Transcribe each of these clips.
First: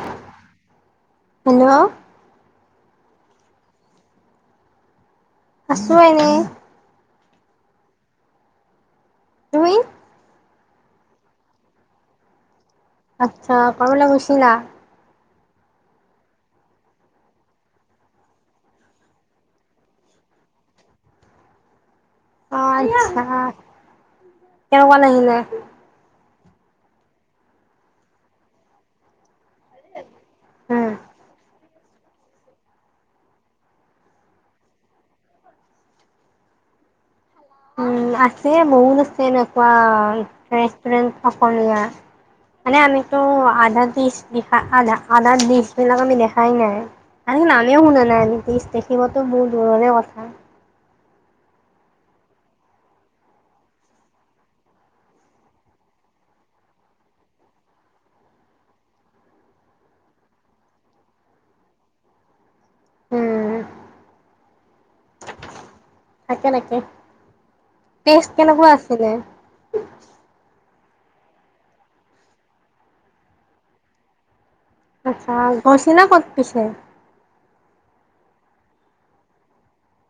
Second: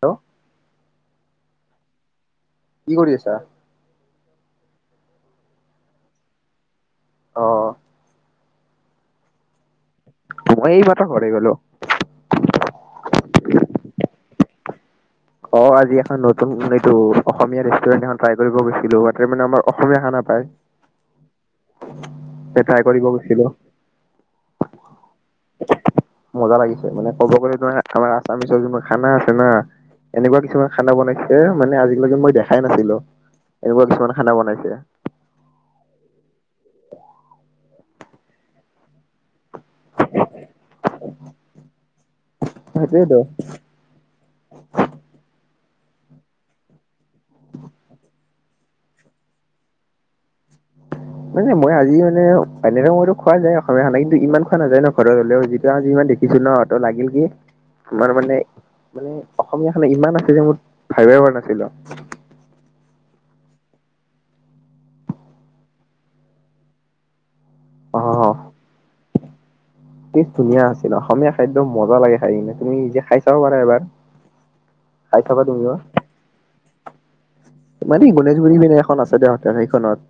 Hello hello কি কৰি আছা? আছোঁ এনে। অ', তুমি? মই এই মাত্ৰ ঘৰ আহি পালো। আহিলা। অ আজি এখন নতুন এইটো অসমীয়া ৰেষ্টুৰেণ্ট এখন ট্ৰাই কৰিব গৈছিলো ইতে মানে আমাৰ অসমীয়া খানা পায়। অ ট্ৰাই কৰিব আচ্ছা, গৈছিলো কেনেকুৱা লাগিলে? মজা লাগিছে মানে ক'ব গলে তই আমাৰ আচামিচৰ যিবোৰ খানা আছে না। এনেকুৱা কিছুমান উম খানা বনাইছে মানে আজি এনেকে মই দেখাই নাছিলো এনেকুৱা কিছুমান খানা বনাইছে। উম আছে [unintelligible] আছে ন ৱাঃ ৰেষ্টুৰেন্ট অসমীয়া মানে আমিতো সেইটোয়েতো আধা ডিচ [unintelligible] আধা আধা দিছ সেইবিলাক আমি দেখাই নাই আমি নামে শুনা নাই আমি দিছ দেখিবো বহু দূৰৰে কথা। মানে মই আজি মানে এনেক মইতো খোৱা নাই অসমীয়া খানা কিন্তু ইমান খোৱা নাযায় ন ঘৰত হলেও যিটো আজি ইমান দেখিছো ন লাগিল কি তোমাৰ মানে মানে অসমীয়া খানা ইমান আছে যে মোৰ ভাবিব পৰা নাছিলো। উম থাকে নাকে অ পেষ্ট কেনেকুৱা আছিলে। কি ধুনীয়া । অসমীয়া খাদ্য মজা লাগে খাই কিনে, তুমি যে খাই চাব পাৰা এবাৰ খাই আচ্ছা চাবা তুমিও গৈছিনে ক'ত পিছে? মানে গণেশগুৰি পিনে এখন আছে দেহঁতেৰ সেইখনত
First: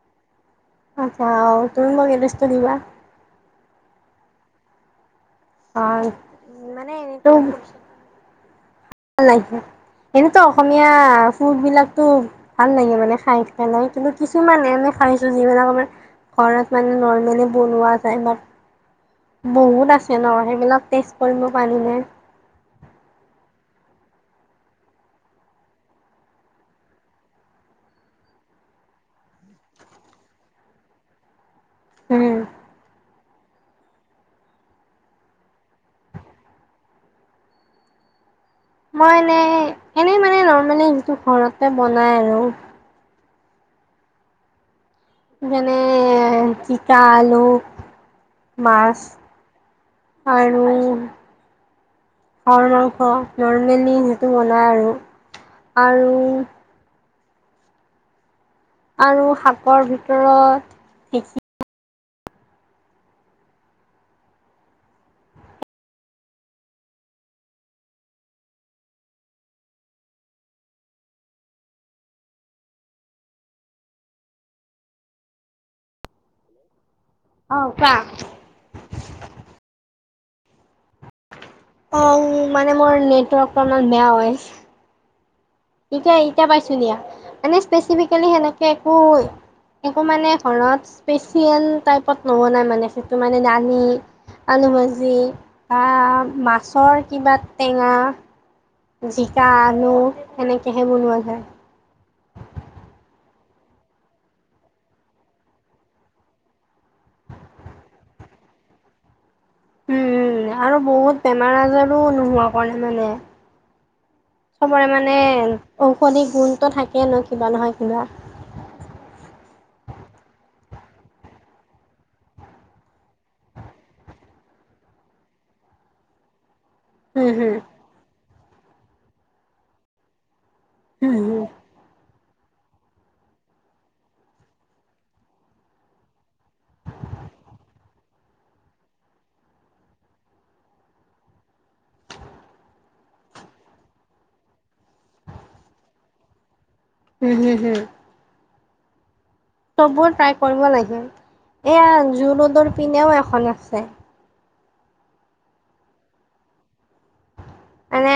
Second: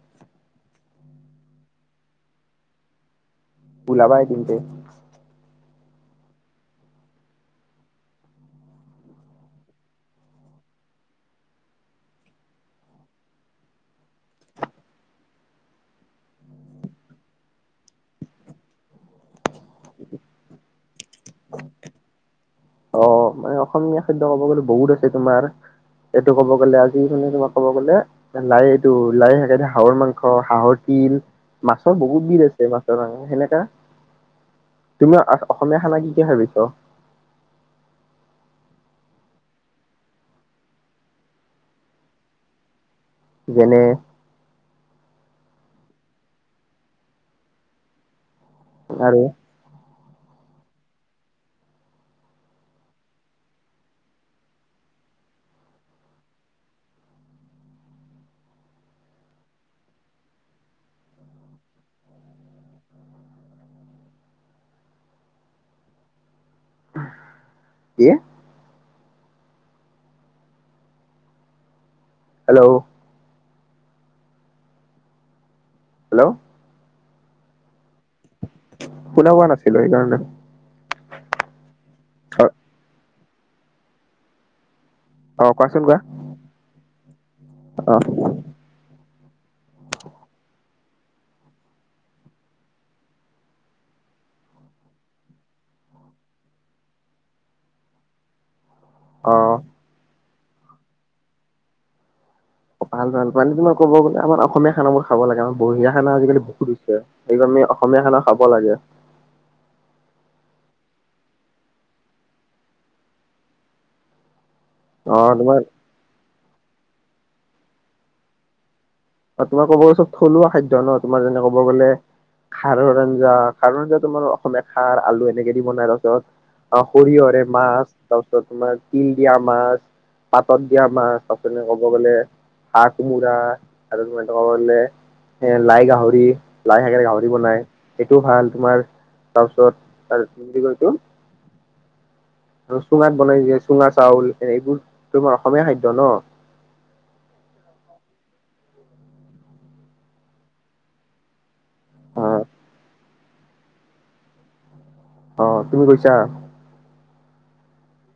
আচ্ছা অ' তুমি মোক এড্ৰেছটো দিবা। ওলাবা এদিন তে অ' মানে এনেটো ল এনেতো অসমীয়া ফুড বিলাকতো ভাল লাগে মানে খাই পেলাই কিন্তু কিছুমানে আমি খাইছো যিবিলাক আমাৰ ঘৰত মানে নৰ্মেলি বনোৱা যায়, বহুত আছে ন সেইবিলাক দেখি কৰিব পাৰবিনে? অ' মানে অসমীয়া খাদ্য ক'ব গলে বহুত আছে তোমাৰ, এইটো ক'ব গলে আজি মই তোমাক ক'ব গ'লে লাই এইটো লাই থাকে যে হাঁহৰ মাংস, হাঁহৰ তিল মাছৰ বহুত উম বিধ আছে, মাছৰ কাৰণে সেনেকা তুমিও অসমীয়া খানা কি কি ভাবিছ? মই এনেই এনেই মানে নৰ্মেলি যিটো ঘৰতে বনাই আৰু যেনে যেনে তিতা, আলু । মাছ আৰু আৰু হাঁহৰ মাংস নৰ্মেলি সেইটো বনায় আৰু, আৰু আৰু শাকৰ ভিতৰত ঢেঁকী কি হেল্ল'। হেল্ল'। অ' কোৱা শুনা পোৱা নাছিলো সেইকাৰণে অ' মানে মোৰ নেট অকণমান বেয়া হৈ আছে অ কোৱাচোন কোৱা ইতিয়া ইতিয়া পাইছো দিয়া মানে স্পেচিফিকেলি সেনেকে একো একো মানে ঘৰত স্পেচিয়েল টাইপত নবনাই মানে সেইটো মানে দালি আলু ভাজি বা মাছৰ কিবা টেঙা অ জিকা, অ আলু সেনেকেহে বনোৱা যায় ভাল ভাল মানে তোমাৰ কব গ'লে আমাৰ অসমীয়া খানাবোৰ খাব লাগে, আমাৰ বঢ়িয়া খানা আজিকালি বহুত হৈছে সেইকাৰণে আমি অসমীয়া খানা খাব লাগে। উম আৰু বহুত বেমাৰ-আজাৰো নোহোৱা কাৰণে মানে চবৰে অ মানে তোমাৰ ঔষধি গুণ থাকে ন কিবা নহয় কিবা তোমাৰ কব গ'লে চব থলুৱা খাদ্য ন, তোমাৰ যেনে ক'ব গ'লে খাৰৰ আঞ্জা, খাৰৰ আঞ্জা তোমাৰ অসমীয়া খাৰ আলু এনেকে দি বনাই তাৰপিছত অ' হম, সৰিয়হৰে হম, মাছ তাৰ তোমাৰ তিল দিয়া মাছ । পাতত দিয়া হম, মাচ হম, আছে কব গ'লে হাঁহ, কোমোৰা আৰু তোমাৰ ক'ব গলে এ লাই গাহৰি, লাই শাকেৰে গাহৰি বনাই সেইটো ভাল তোমাৰ তাৰপিছত তাৰ কি কৈছো চুঙাত বনাই যে চুঙা চাউল এনে এইবোৰ তোমাৰ অসমীয়া খাদ্য ন। হুম হুম হুম। চববোৰ ট্ৰাই কৰিব লাগে। এইয়া যো অ', ৰোডৰ পিনেও এখ ন আছে। অ তুমি গৈছা? মানে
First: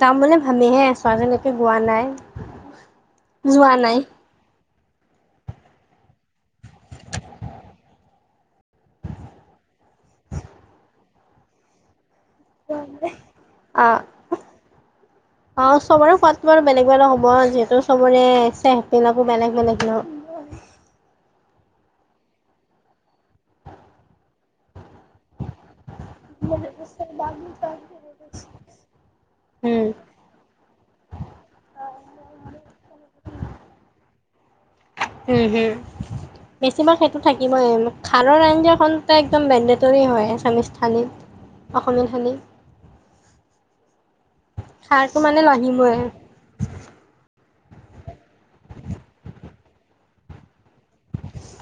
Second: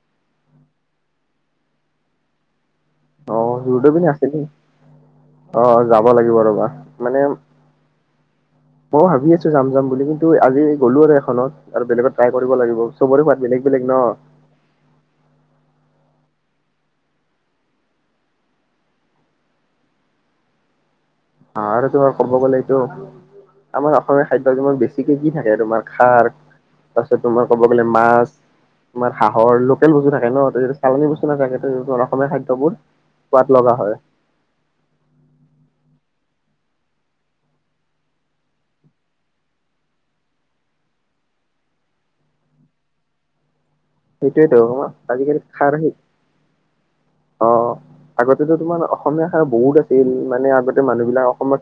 যাম বুলি ভাবিহে আছো আজি লৈকে যোৱা নাই। অ জুডো বিনে আছে দে। অ যাব লাগিব ৰবা, মানে মইও ভাবি আছো যাম যাম বুলি কিন্তু আজি গ'লো আৰু এখনত আৰু বেলেগত ট্ৰাই কৰিব লাগিব চবৰে হোৱাদ বেলেগ অ বেলেগ ন। সোৱাতটো আৰু বেলেগ বেলেগ হ'ব যিহেতু চবৰে চেহৰ বিলাকো বেলেগ বেলেগ ন। অ আৰু তোমাৰ ক'ব গলে এইটো আমাৰ অসমীয়া খাদ্য যিমান বেছিকে কি থাকে তোমাৰ? খাৰ, তাৰপিছত তোমাৰ কব গ'লে মাছ, তোমাৰ হাঁহৰ উম লোকেল বস্তু থাকে ন, যত চালনী বস্তু নাথাকে অসমীয়া খাদ্যবোৰ সোৱাদ লগা হয়। উম হুম বেছিভাগ সেইটো থাকিবই খাৰৰ আঞ্জাখন একমদ মেন্দেটৰি হয়। থালীত অসমীয়া থালী। সেইটোৱেতো আজিকালি খাৰ আহি অ আগতে তোমাৰ অসমীয়া খাৰ বহুত আছিল, মানে আগতে মানুহ বিলাক অসমত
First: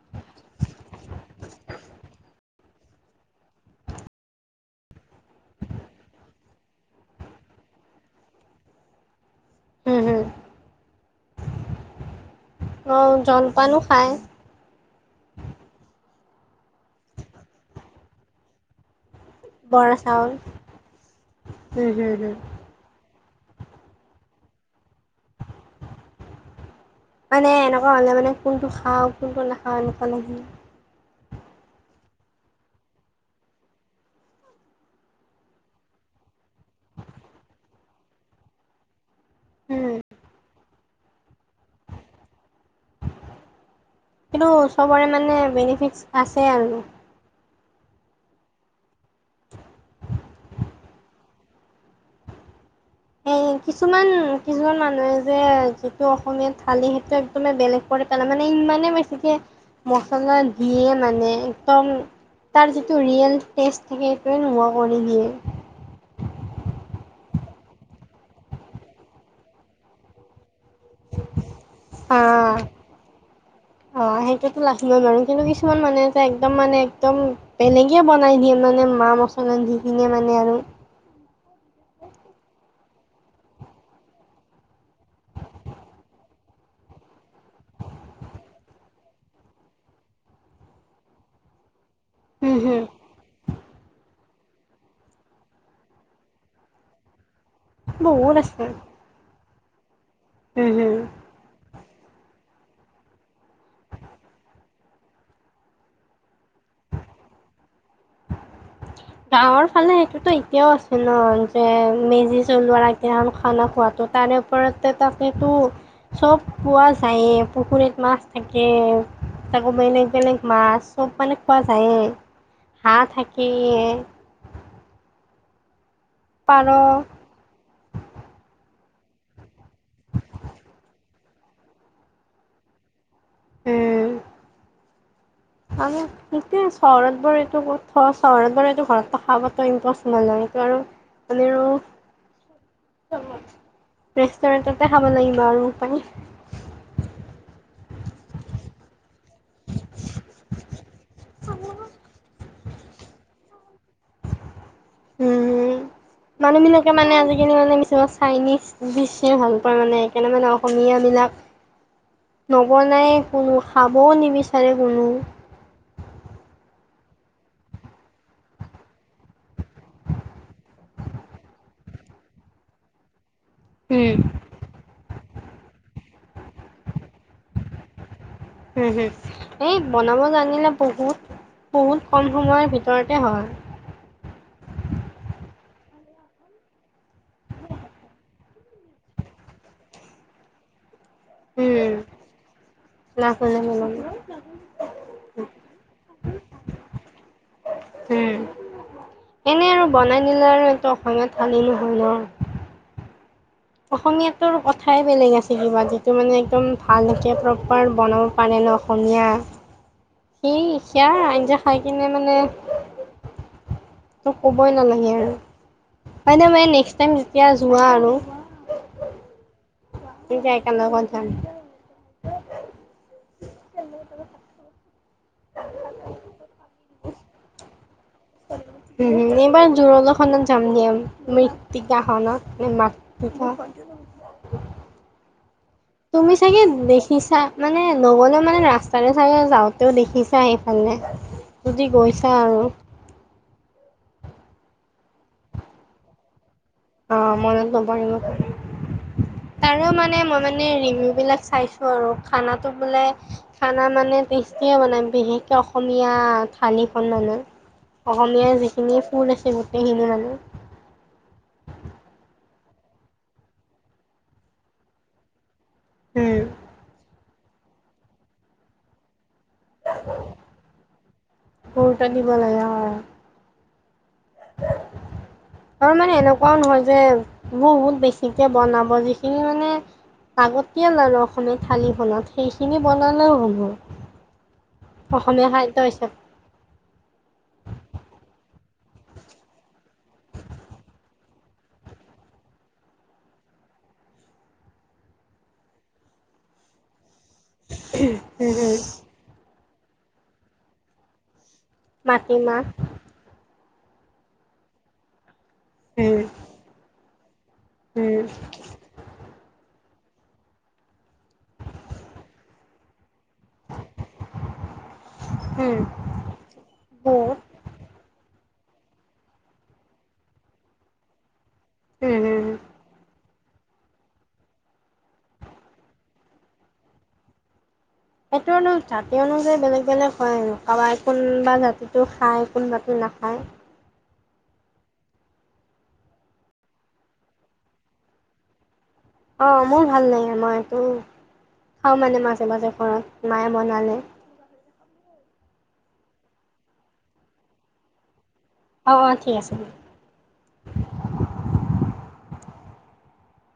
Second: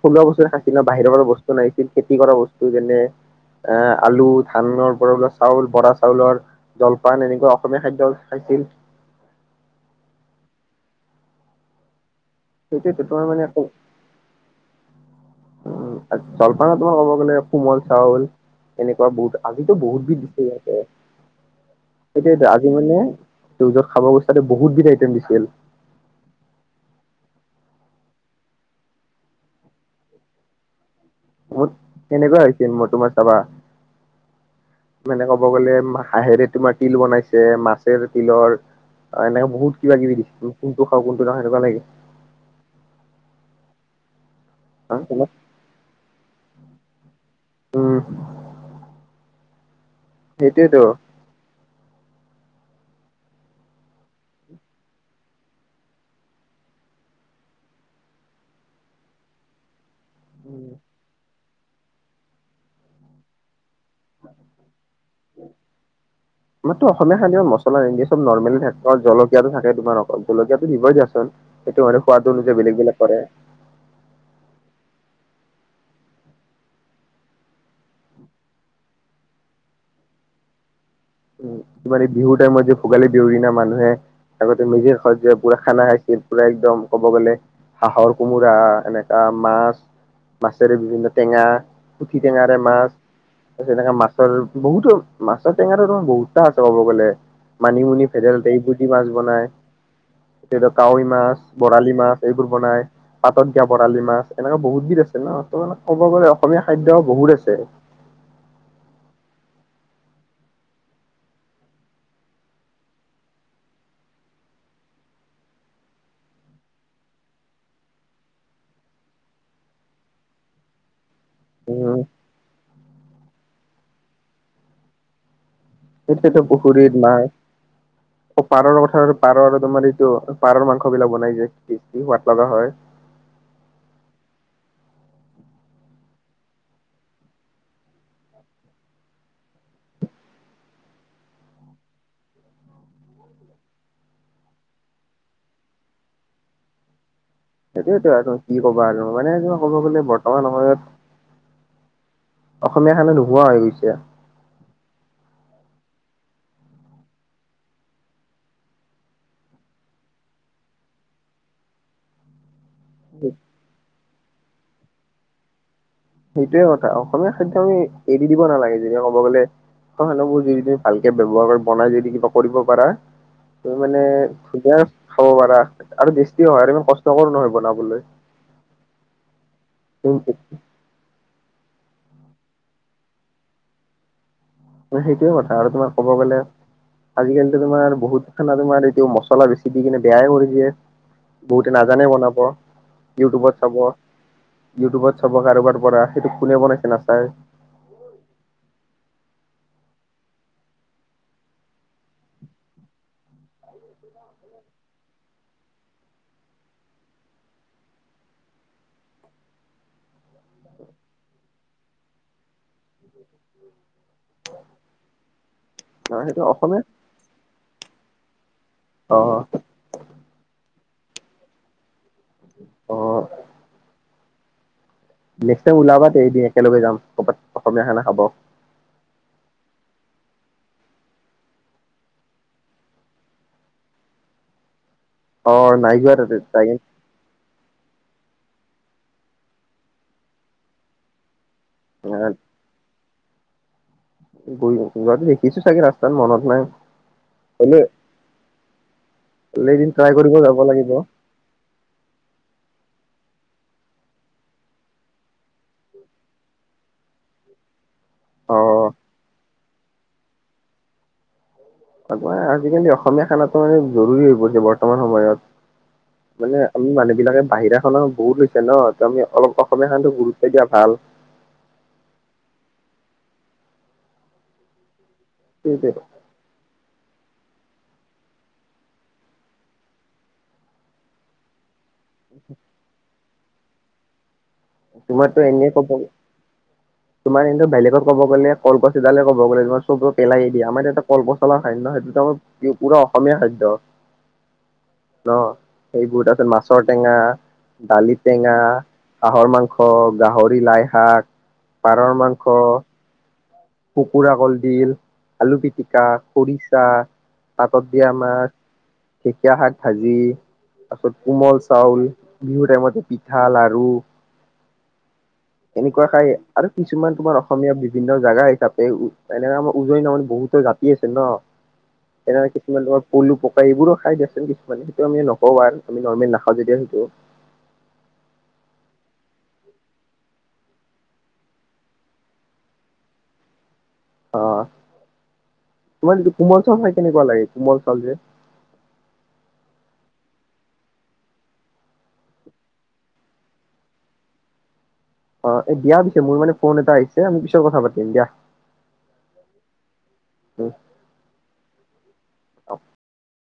থলুৱা বস্তু খাইছিল ন, বাহিৰৰ পৰা বস্তু নাইছিল খেতি কৰা বস্তু যেনে এ আলু ধানৰ পৰা চাউল, বৰা চাউলৰ জলপান এনেকুৱা অসমীয়া খাদ্য খাইছিল। হম হম। সেইটোৱেতো অহ তোমাৰ মানে আকৌ জলপানো খাই। জলপান তোমাৰ ক'ব গ'লে কোমল চাউল এনেকুৱা বহুত আজিতো বৰা বহুত চাউল বিধ আছে হুম হুম হুম সেইটোয়েটো আজি মানে জো যত খাব গৈছা টো বহুত বিধ আইটেম দিছিল। মানে এনেকুৱা হ'লে মানে কোনটো খাওঁ কোনটো নাখাওঁ এনেকুৱা লাগে। মোৰ কেনেকুৱা হৈছিল মই তোমাৰ চাবা মানে ক'ব গলে হাঁহেৰে তোমাৰ তিল বনাইছে, মাছেৰে তিলৰ অ এনেকে বহুত উম, কিবাকিবি দিছিল। কোনটো খাওঁ কোনটো নাখাওঁ সেনেকুৱা লাগে। কিন্তু চবৰে মানে বেনিফিট আছে। অছে আৰু। উম। সেইটোৱেটো। এ কিছুমান কিছুমান মানুহে যে যিটো অসমীয়াত থালি সেইটো একদমে বেলেগ পেলাই মানে ইমানে বেছিকে মচলা উম দিয়ে মানে। একদম তাৰ যিটো ৰিয়েল টেষ্ট থাকে, সেইটোৱে নোহোৱা কৰি দিয়ে। আমাৰতো অসমীয়া খাদ্যত মছলা নিদিয়ে চব নৰ্মেলে থাকে জলকীয়াটো থাকে অকল জলকীয়া টো দিবই দিয়া চোন, সেইটো মানে আ সোৱাতো অনুযায়ী বেলেগ, বেলেগ কৰে। মই বাৰু কিন্তু কিছুমান মানুহ এটা একদম মানে, একদম বেলেগে বনাই দিয়ে মানে, মা-মছলা দি কিনে মানে আৰু। তমাৰ এই বিহুৰ টাইমত যে ভোগালী দেউৰিনা মানুহে আগতে মেজিৰ ঘৰ যে পুৰা খানা খাইছিল, পুৰা একদম কব গ'লে হাঁহৰ কোমোৰা, এনেকা মাছ, মাছেৰে বিভিন্ন টেঙা। পুঠি টেঙাৰে হুম হুম মাছ, তাৰ পিছত এনেকা মাছ। ছাৰ বহুত মাছৰ টেঙাৰৰ বহুত। [unintelligible] ক'ব গ'লে। মানিমুনি, বহুত ভেদাইলতা আছে। এইবোৰ দি মাছ বনাই। হুম স, হুম। কাৱৈ মাছ, বৰালি। মাছ এইবোৰ বনাই, পাতত দিয়া বৰালি মাছ, এনেকুৱা বহুত বিধ আছে ন তেনেদৰে ক'ব গলে অসমীয়া খাদ্য বহুত আছে। গাঁৱৰ ফালে সেইটোতো এতিয়াও আছে ন যে মেজি জলোৱাৰ আগদিনাখনি খানা খোৱাটো তাৰে ওপৰতো চব পোৱা যায়েই পুখুৰীত মাছ থাকে তাকৌ বেলেগ, বেলেগ মাছ চব মানে খোৱা উম যায়েই। হাঁহ, থাকেয়ে। এতিয়াতো পুখুৰীত নাই, [unintelligible] পাৰৰ লগত পাৰৰ আৰু তোমাৰ এইটো পাৰৰ মাংসবিলাক বনাই যে কি সোৱাদ লগা হয়। উম, আ, খিটোৱে চহৰত বা এইটো থোৱা চহৰত বা এইটো ঘৰত থকাটো ইম্পচিবল হয়, আৰু আমি ৰেষ্টুৰেণ্টতে খাব লাগিব আৰু উপাই সেইটোয়েতো আৰু কি কবা আৰু মানে ক'ব গ'লে বৰ্তমান সময়ত অসমীয়া খানা নোহোৱা হৈ গৈছে। মানুহবিলাকে মানে আজিকালি মানে কিছুমান চাইনিজ ডিশহে ভাল পায় মানে, সেইকাৰণে মানে অসমীয়াবিলাক নবনাই কোনো খাম খাবও নিবিচাৰে কোনো সেইটোৱে কথা অসমীয়া খাদ্য আমি এৰি দিব নালাগে, যদি কব গ'লে খানাবোৰ যদি তুমি ভালকে ব্যৱহাৰ কৰি বনাই যদি কিবা কৰিব পাৰা তুমি মানে [unintelligible] খাব পাৰা, আৰু টেষ্টিও হয়, আৰু ইমান কষ্টকৰো নহয় বনাবলৈ। হুম, হুম। এই বনাব জানিলে বহুত। বহুত কম সময়ৰ ভিতৰতে হয়। সেইটোৱে কথা আৰু তোমাৰ ক'ব গ'লে আজিকালি তোমাৰ বহুত খানা তোমাৰ এইটো মছলা বেছি দি কিনে বেয়াই কৰি দিয়ে। বহুতে নাজানে বনাব, লাভ হ'লে ইউটিউবত চাব, বনাব ইউটিউবত চাব কাৰোবাৰ পৰা, সেইটো কোনে বনাইছে নাছাই। এনে আৰু বনাই নিলে আৰু এইটো অসমীয়াত থালি নহয় ন অসমীয়াটোৰ কথাই বেলেগ আছে কিবা যিটো মানে একদম ভালকে প্ৰপাৰ বনাব পাৰে ন, অসমীয়া সি সেয়া আঞ্জা খাই কিনে মানে তো ক'বই নালাগে আৰু, নহয় সেইটো হয়নে বাইডাৱে অসমীয়া নেক্সটাইম যেতিয়া যোৱা আৰু অ অ । কি যাই একে লগত যাম। অঁ। নেক্সটাইম ওলাবা এইদিন একেলগে যাম। ক'বাত অসমীয়া খানা খাব উম এইবাৰ জোৰলা খনত যাম দে আমি মৃত্তিকা খনত নে মাত্ৰিকা। অ নাই যোৱা তুমি তাতে চাগে যাই দেখিছা মানে নগ'লেও মানে ৰাস্তাৰে চাগে যাওঁতেও দেখিছাই এইফালে । যদি গৈছা আৰু। কবাত দেখিচো চাগে ৰাস্তাত মনত নাই। অহ মনত হ'লেও নপৰিব পাৰে, এদিন আৰু ট্ৰাই মানে কৰিব মই যাব মানে লাগিব ৰিমো বিলাক চাইছো আৰু খানাটো বোলে খানা মানে টেষ্টিয়ে বনাই বিশেষকে অসমীয়া থালিখন মানে । অ অসমীয়াৰ যিখিনিয় ফুল আছে । এইখিনি মানে। আজিকালি অসমীয়া খানাটো মানে জৰুৰী হৈ পৰিছে বৰ্তমান সময়ত । উম। মানে আমি মানুহ বিলাকে বাহিৰাখনো বহুত লৈছে ন ত' আমি অলপ অসমীয়া খানাটো গুৰুত্ব দিয়া ভাল। গুৰুত্ব দিব লগা হয়। [inaudible] আৰু সেইটোৱেটো। মানে এনেকুৱাও নহয় যে বহুত বেছিকে বনাব যিখিনি মানে লাগতিয়াল আৰু অসমীয়া থালিখনত সেইখিনি বনালেও হব । তোমাৰতো এনে [unintelligible] তোমাৰ এনে বেলেগত ক'ব গ'লে কলগছ এডালে ক'ব গ'লে তোমাৰ চব পেলাই এ দিয়া আমাৰ এটা কলপচলাৰ খাদ্য সেইটোতো আমাৰ পুৰা অসমীয়া খাদ্য অহ সেইবোৰ তাৰপাছত মাছৰ টেঙা ডালি উম টেঙা হম মাংস, গাহৰি, লাই শাক । পাৰৰ মাংস মাটিমাহ । কুকুৰা কল দিল । আলু পিটিকা, উম খৰিচা । পাতত দিয়া উম মাছ, ঢেকীয়া শাক । ভাজি তাৰ পিছত কোমল চাউল বিহু টাইমতে পিঠা, লাৰু উম এনেকুৱা খাই আৰু কিছুমান বুট তোমাৰ অসমীয়া বিভিন্ন জাগা তাপে এনেকে আমাৰ উজনি নামনি বহুতো জাতি আছে ন । উম তেনে হম কিছুমানৰ পলু ত' এইবোৰো খাই দিয়াচোন কিছুমানে সেইটো আমি নকও আৰু আমি নৰ্মেল নাখাওঁ যেতিয়া সেইটো । এইটো জাতি অনুযায়ী বেলেগ বেলেগ হয় আৰু কাৰোবাই কোনোবা জাতিটো খায় কোনবাতি নাখায় । অহ তোমাৰ এইটো কোমল চাউল খাই কেনেকুৱা লাগে কোমল চাউল যে । অহ মোৰ ভাল লাগে মইতো খাওঁ মানে মাজে মাজে ঘৰত মায়ে বনালে । অহ এ দিয়া পিছে মোৰ মানে ফোন এটা আহিছে মই পিছত কথা পাতিম দিয়া। অ অ ঠিক আছে দিয়ক [inaudible] [unintelligible] অ